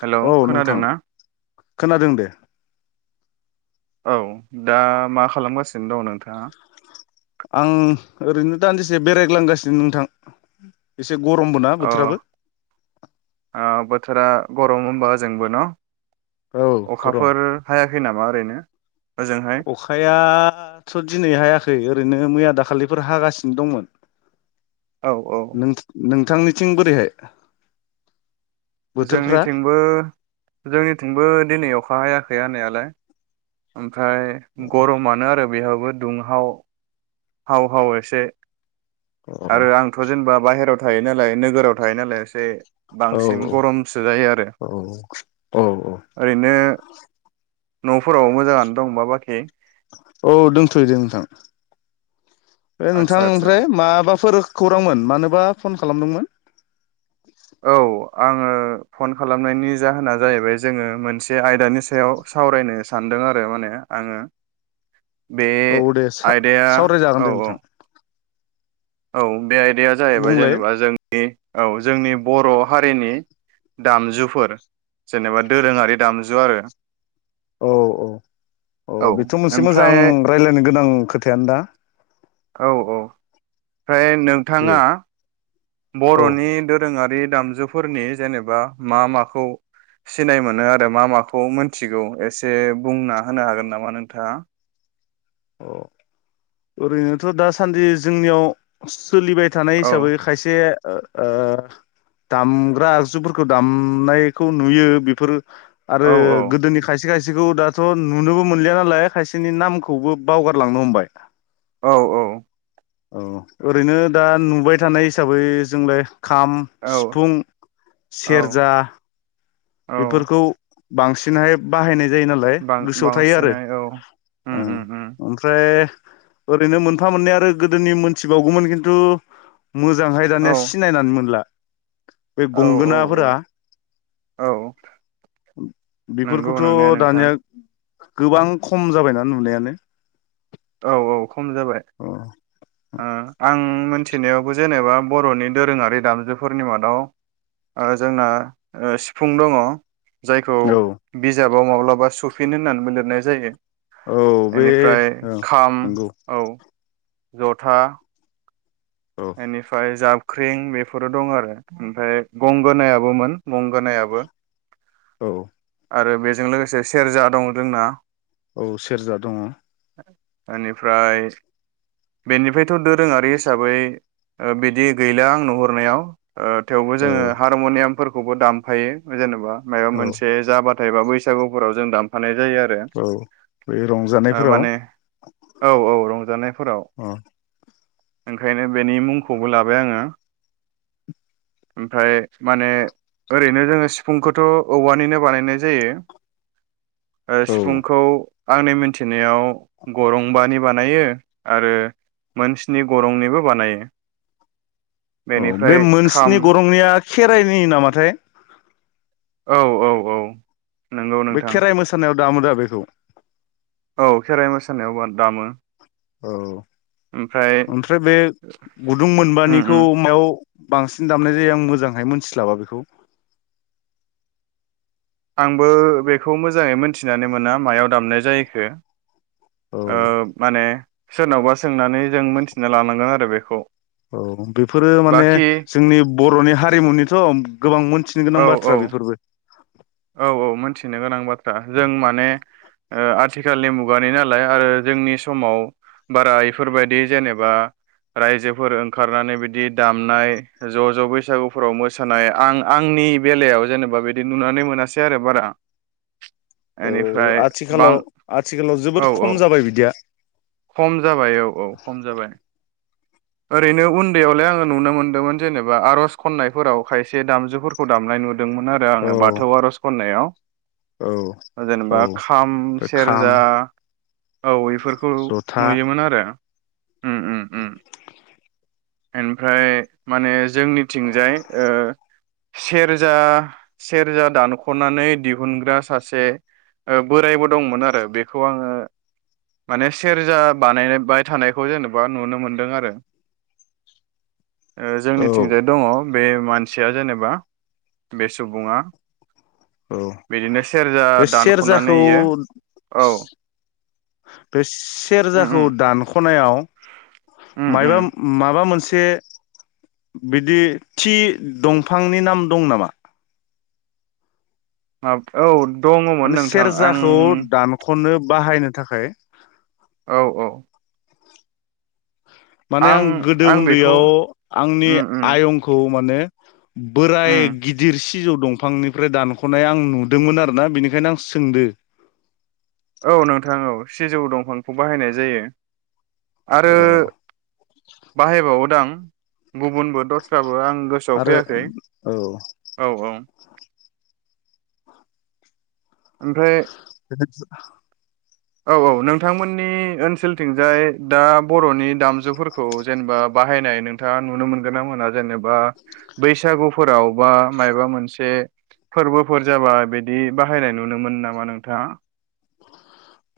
Hello औ नोंथां खोनादों ना? खोनादों दे। औ दा मा खालामगासिनो दं नोंथाङा? आं ओरैनो दान्दिसे बेरायग्लांगासिनो नोंथां इस एसे गरमबो ना अ बोथोराबो। थोरा गरम होनबा ओजोंबो न'? औ गरम अखाफोर हायाखै? खै नामा ओरैनो? ओजोंहाय? अखायाथ दिनै हायाखै ओरै नो मैया दाखालिफोर हागासिनो दंमोन। औ औ नोंथ नों थांनिथिं बोरैहाय? बोथोरफ्रा जोंनिथिंबो जोंनिथिंबो दिनै अखा हायाख खै हानायालाय। ओम फ्राय गरमानो आरो। बेहावबो दुंहाव। हाव हाव एसे औ आरो आंथ जेनेबा बाहेराव थाय नालाय नोगोराव थायो नालाय एसे। औ बांसिन गरमसो जायो आरो औ औ ओरैनो नफोराव मोजाङानो दंबा बाखि? औ दोंथयै दे नोंथां। बे आदसा नोंथां आदसा ओमफ्राय माबाफोर खौरांमोन मानोबा? फन खालामदोंमोन? औ आङो फन खालामनायनि जाहोना जाहैबाय जोङो मोनस से आयदानि सायाव सावरायनो स सानदों आरो माने आङो बे औ दे आयदाया सावरायजागोन दे औ नोंथां औ औ बे आयदाया जाहैबाय बुंलाय जेनेबा जों नि औ जोंनि बर हारिनि दामजुफोर जेनेबा दोरोङारि दामजु आरो औ औ औ बेथ मोनसे मोजां रायजलायनो गोनां खोथायानो दा औ औ ओमफ्राय दे नोंथाङा औ बरनि दोरोङा रि दामजुफोरनि जेनेबा मा माखौ सिनाय मोनो आरो मा माखौ मोनथिगौ एसे बुंना होनो हागोन नामा नोंथाङा? अ ओरैनोथ' दासान्दि जोंनियाव सोलिबाय थानाय औ हिसाबै खायसे ओ ओ दामग्रा आगजुफोरखौ दामनायखौ नुयो बेफोरो औ आरो गोदोनि खाय से खायसेखौ दाथ' नुनोबो मोनलिया नालाय खायसेनि नाम खौबो बावगारलांनो हमबाय। औ औ। औ ओरैनो दा नुबाय थानाय हिसाबै जोंलाय खाम, औ औ सिफुं, औ सेरजा औ बेफोरखौ बांसिनहाय बाहायनाय जायो नालाय गोसोआव थायो आरो। बां-बांसिनै औ उम ओमफ्राय ओरैनो मोनफा मोननै आरो गोदोनि मोनथिबावगौमोन खिन्थु मोजांहाय औ दानिया सिनायनानै मोनला। बे औ औ औ गंगोनाफोरा औ नंगौ नंनाया बेफोरखौथ' नोंथां दानिया गोबां खम जाबायना नुनायानो। औ औ खम जाबाय। अ ओ आं मोन्थिनायावबो जेनेबा बर'नि दोरोङारि दामजुफोरनि मादाव ओ जोंना ओ सिफुं दङ'। जायखौ औ बिजाब मा माब्लाबा सुफिन होननानै लिरनाय जायो। औ बे बेनिफ्राय ओं खाम औ। जथा औ एनिफ्राफाय जाब ख्रिं बेफोरो दं आरो ओमफ्राय गंगोनायाबोमोन गंगोनायाबो। औ। आरो बेजों लोगोसे सेरजा दं जोंना। औ सेरजा दङ'। बेनिफ्राय बेनिफ्रायथ' दोरोङारि हिसाबै बिदि गैला आं नुहुरनायाव। ओ थेवबो जोङो हारमनियाम खौबो दामफायो जेन'बा। मायबा औ मोनसे जाबाथाय बाबो बैसागुफोराव जों दामफानाय जायो आरो औ बे ओ रंजानायफोराव माने औ औ रंजानायफोराव अ ओंखायनो बेनि मुंखौबो लाबाय आङो ओमफ्राय माने ओरै नोजोङो सिफुंखौथ' औवानिनो बानायनाय जायो। ओ औ सिफुंखौ आंनि मिन्थिनायाव गरंबानि बानायो आरो मोनस्नि गरंनिबो बानायो। औ बेनिफ्राय बे खाम मोनस्नि गरंनिया खेराइनि नामाथाय औ औ औ नंगौ बै नोंथां खेराइ मोसानायाव दामो दा बेखौ औ खेराइ मोसानायावबो दामो। औ ओमफ्राय बे गुदुं उम मोनबानिखौ उम मायाव? बांसिन दामनाय जायो आं मोजांहाय मोन्थिस्लाबा बेखौ । आंबो बेखौ मोजाङै मोनथिनानै मोना मायाव दामनाय जायोखो ओ औ माने सोरनावबा सोंनानै जों मोनथिना लानांगोन आरो बेखौ औ बेफोरो माने बाखि जोंनि बर'नि हारिमुनिथ' गोबां मोन्थ थिनो गोनां औ औ बाथ्रा बेफोरबो [inaudible] औ औ मोनथिनो गोनां बाथ हा जों माने ओ आथिखालनि मुगानि नालाय आरो जोंनि समाव बारा इफोरबायदि जेनेबा रायजोफोर ओंखारनानै बिदि दामनाय ज' ज' बैसागुफोराव मोसानाय आं आंनि बेलायाव जेनेबा बेदि नुनानै मोनासै आरो बारा औ बेनिफ्राय बां आथिखालाव आथिखालाव औ जोबोद औ खम जाबाय बिदिया। खम जाबाय औ औ खम जाबाय। ओरैनो उन्दैयावलाय आङो नुनो मोनदोमोन जेनेबा आरज खननायफोराव खायसे दामजुफोरखौ दामनाय नु दोंमोन आरो औ आङो बाथौ आरज खन्नायाव औ ओ औ जेनेबा खाम बे खाम सेरजा औ इफोरखौ जथा नुयोमोन आरो ओनफ्राय माने जोंनिथिंजाय ओ सेरजा सेरजा दानख'नानै दिहुनग्रा सासे ओ बोरायबो दंमोन आरो बेखौ आङो माने सेरजा बानाय बाय थानायखौ जेनेबा नुनो मोनदों आरो ओ औ जोंनिथिंजाय दङ। बे मानसिया जेनेबा बे सुबुङा। औ बिदिनो सेरजा बे दानख'नानै सेरजाखौ इयो औ बे उम सेरजाखौ उम दानख'नायाव उम उम माइबा मा माबा मोनसे बिदि थि दंफांनि नाम दं नामा। मां [inaudible] औ दङमोन माने नोंथां आं सेरजाखौ दानख'नो। बाहायनो थाखाय औ औ। माने आं गोदो आं बेखौ उन्दैयाव आंनि उम उम आयंखौ माने बोराय उम गिदिर सिजौ दंफांनिफ्राय दानख'नाय आं नुदोमोन आरोना बेनिखायनो आं सोंदो। औ नोंथां औ सिजौ दंफांखौ बाहायनाय जायो। आरो अ बाहायबावोदां। [inaudible] गुबुनबो दस्राबो आं गोसोआव आरो फैयाखै औ औ औ। ओमफ्राय। [inaudible] औ औ नोंथांमोननि ओनसोलथिंजाय दा बर'नि दामजुफोरखौ जेनेबा बाहायनाय नोंथाङा नुनो मोनगोन ना मोना जेने बा बैसागुफोराव बा मायबा मोनसे फोरबोफोर जाबा बिदि बाहायनाय नुनो मोनो नामा नोंथाङा।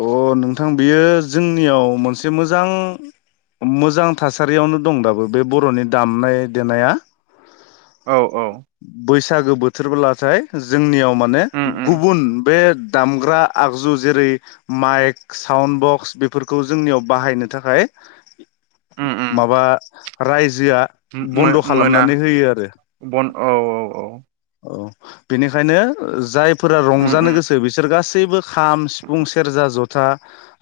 अ नोंथां बियो जोंनियाव मोनसे मोजां मोजां थासारियावनो दं दाबो बे बर'नि दामनाय देनाया। औ औ। बैसागो बोथोरबोलाथाय जोंनियाव माने उम उम गुबुन बे दामग्रा आगजु जेरै माइक साउन्ड बक्स बेफोरखौ जोंनियाव बाहायनो थाखाय उम उम माबा राइ जोया बन्द' मो-मोना खालामनानै होयो आरो। बन औ औ औ। औ बेनिखायनो जायफोरा उम रंजानो उम गोसो बिसोर गासैबो खाम सिफुं सेरजा जथा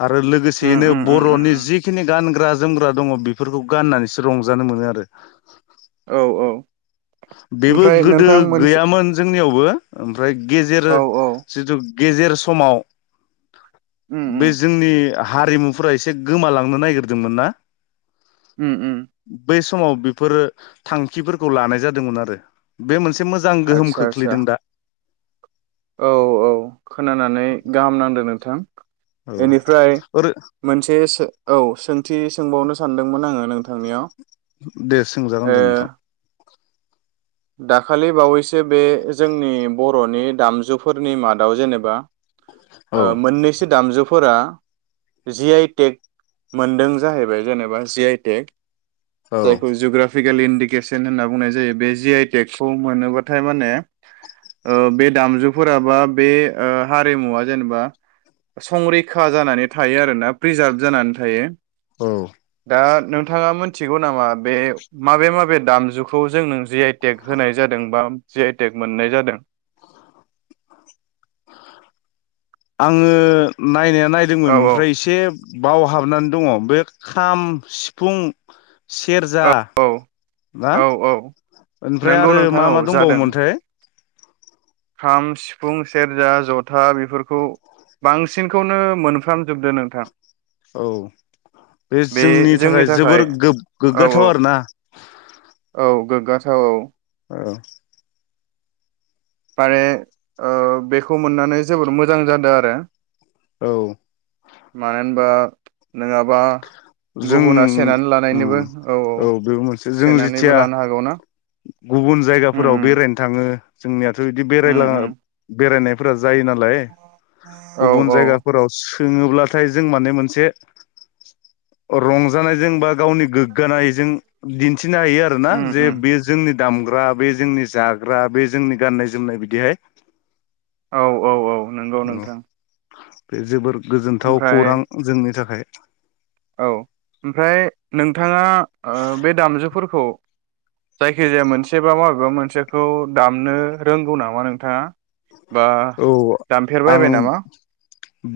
आरो उम लोगोसेयैनो उम उम उम बरनि जिखिनि गानग्रा जोमग्रा दङ बेफोरखौ गाननानैसो रंजानो मोनो आरो। औ औ। बेबो ओमफ्राय गोदो नोंथां मोनसे गैयामोन जोंनियावबो [inaudible] ओमफ्राय गेजेर औ औ जिथु गेजेर समाव। उम उम बे जोंनि हारिमुफोरा एसे गोमालांनो नागिरदोंमोन ना ओम ओम। बै समाव बेफोरो थांखिफोरखौ लानाय जाद दोंमोन आरो बे मोनसे से मोजां गोहोम आदसा आदसा खोख्लैदों दा औ औ खोनानानै गाहाम नांदों नोंथां औ बेनिफ्राय ओरै मोनसे औ सोंथि सोंबावनो सा सानदोंमोन आङो नोंथांनियाव दे ओ सोंजागोन दे नोंथां दाखालि बावैसो बे जोंनि बर'नि दामजुफोरनि मादाव जेनेबा औ मोननैसो दामजु फोर जिआइटेक मोनदों जाहैबाय जेनेबा जिआइटेक औ जायखौ जग्राफिकेल इन दिकेसन होनना बुंनाय जायो बे जि आइ तेकखौ मोनोबाथाय माने बे दामजुफोरा बा बे हारिमुवा जेनेबा संरैखा जानानै थायो आरोना प्रिजार्भ जानानै थायो। औ दा नोंथाङा मिथिगौ नामा बे माबे माबे दामजुखौ जों जिआइ टेक होनाय जादों बा जिआइटेक मोननाय जादों आङो नायनाया औ नायदोंमोन औ ओमफ्राय एसे बावहाबनानै दङ बे खाम सिफुं सेरजा औ ना औ औ ओमफ्राय नंगौ आरो नोंथां मा औ मा जादों दंबावोमोनथाय खाम सिफुं सेरजा जथा बेफोरखौ बांसिनखौनो मोनफ्रामजोबदो नोंथां। औ बे जोंनि थाखाय जोबोर औ गोब-गोग्गाथाव औ आरो ना। औ गोग्गाथाव औ औ माने ओ बेखौ मोननानै जोबोर मोजां जादों आरो औ मानो होनबा नोङाबा जों उम औ बेबो मोनसे जों सेनानैबो जेथिया लानो हागौना गुबुन उम जायगाफोराव उम बेरायनो थाङो जोंनियाथ बिदि उम बेरायला उम बेरायनायफोरा जायो नालाय औ गुबुन औ जायगाफोराव सोङोब्लाथाय जों माने मोनसे रंजानायजों बा गावनि गोग्गानायजों दिन्थिनो हायो आरो ना उम जे उम बे जोंनि दामग्रा बे जोंनि जाग्रा बे जोंनि गाननाय जोमनाय बिदिहाय औ औ औ नंगौ औ नोंथां बे जोबोर गोजोनथाव ओमफ्राय खौरां जोंनि थाखाय। औ ओमफ्राय नोंथाङा ओ बे दामजु फोरखौ जायखि जाया मोनसे बा माबेबा मोनसेखौ दामनो रोंगौ नामा नोंथाङा बा औ आं दामफेरबायबाय नामा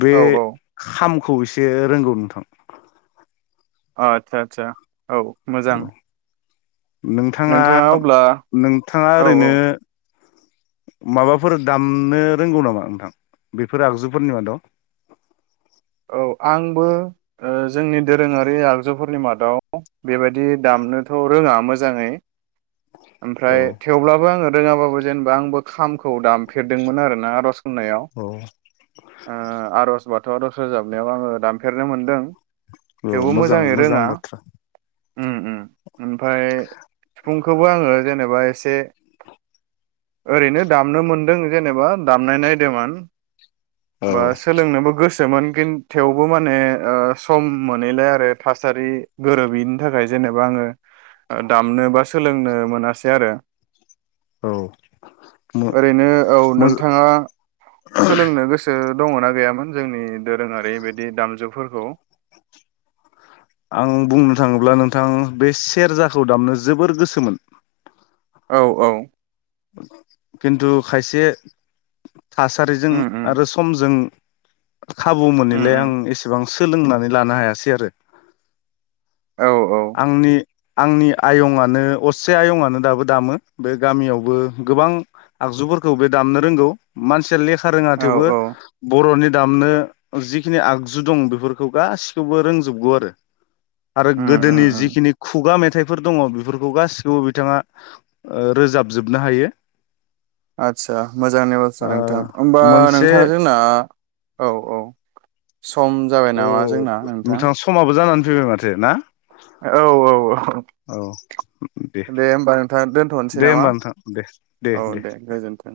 बे औ औ खाम खौ एसे रोंगौ नोंथां आतसा आतसा औ मोजां नोंथाङा नोंथाङा औ औ ओरैनो माबाफोर दामनो रोंगौ नामा नोंथां बेफोर आगजुफोरनि मादाव औ आंबो ओ जोंनि दोरोङारि आगजुफोरनि मादाव बेबायदि दामनोथ रोङा मोजाङै औ ओमफ्राय थेवब्लाबो आङो रोङाबाबो जेनेबा आंबो खामखौ दामफेरदोंमोन आरो ना आरज खननायाव औ ओ आरज बाथौ आरज रोजाबनायाव आङो दामफेरनो मोन्दों औ मोजां मोजां बाथ्रा ओमफाय सिफुं खौबो आङो जेनेबा एसे ओरैनो दामनो मोनदों जेनेबा दामनाय नायदोंमोन बा औ सोलोंनोबो गोसो सोमोन खि थेवबो माने ओ सम मोनैलाय आरो थासारि गोरोबैनि थाखाय जेनेबा आङो दामनो बा सोलोंनो मोनासै आरो औ ओरैनो औ नोंथाङा सोलोंनो गोसो दङना गैयामोन जोंनि दोरोङारि बिदि दामजु फोरखौ आं बुंनो थाङोब्ला नोंथां बे सेरजाखौ दामनो जोबोर गोसोमोन औ औ खिन्थु खायसे थासारिजों उम उम आरो समजों खाबु उम मोनैलाय उम आं एसेबां सोलोंनानै लानो हायासै आरो औ औ आंनि आंनि आयंआनो असे आयंआनो दाबो दामो बे गामियावबो गोबां आगजुफोरखौ बे दामनो रोंगौ मानसिया लेखा खा रोङा औ थेवबो औ बर'नि दामनो जिखिनि आगजु दं बेफोरखौ गासिखौबो रोंजोबगौ आरो आरो उम उम गोदोनि उम जिखिनि खुगा मेथाइ फोर दङ बेफोरखौ गासिखौबो बिथाङा ओ रोजाबजोबनो हायो आदसा मोजांनि बाथ्रा ओ नोंथां होमबा मोनसे नोंथां जोंना औ औ सम जाबाय औ नामा जोंना नोंथां समाबो जानानै फैबाय माथो ना औ औ औ दे होमबा नोंथां दोनथ'नोसै दे नामा होमबा नोंथां दे दे औ दे दे गोजोन्थों।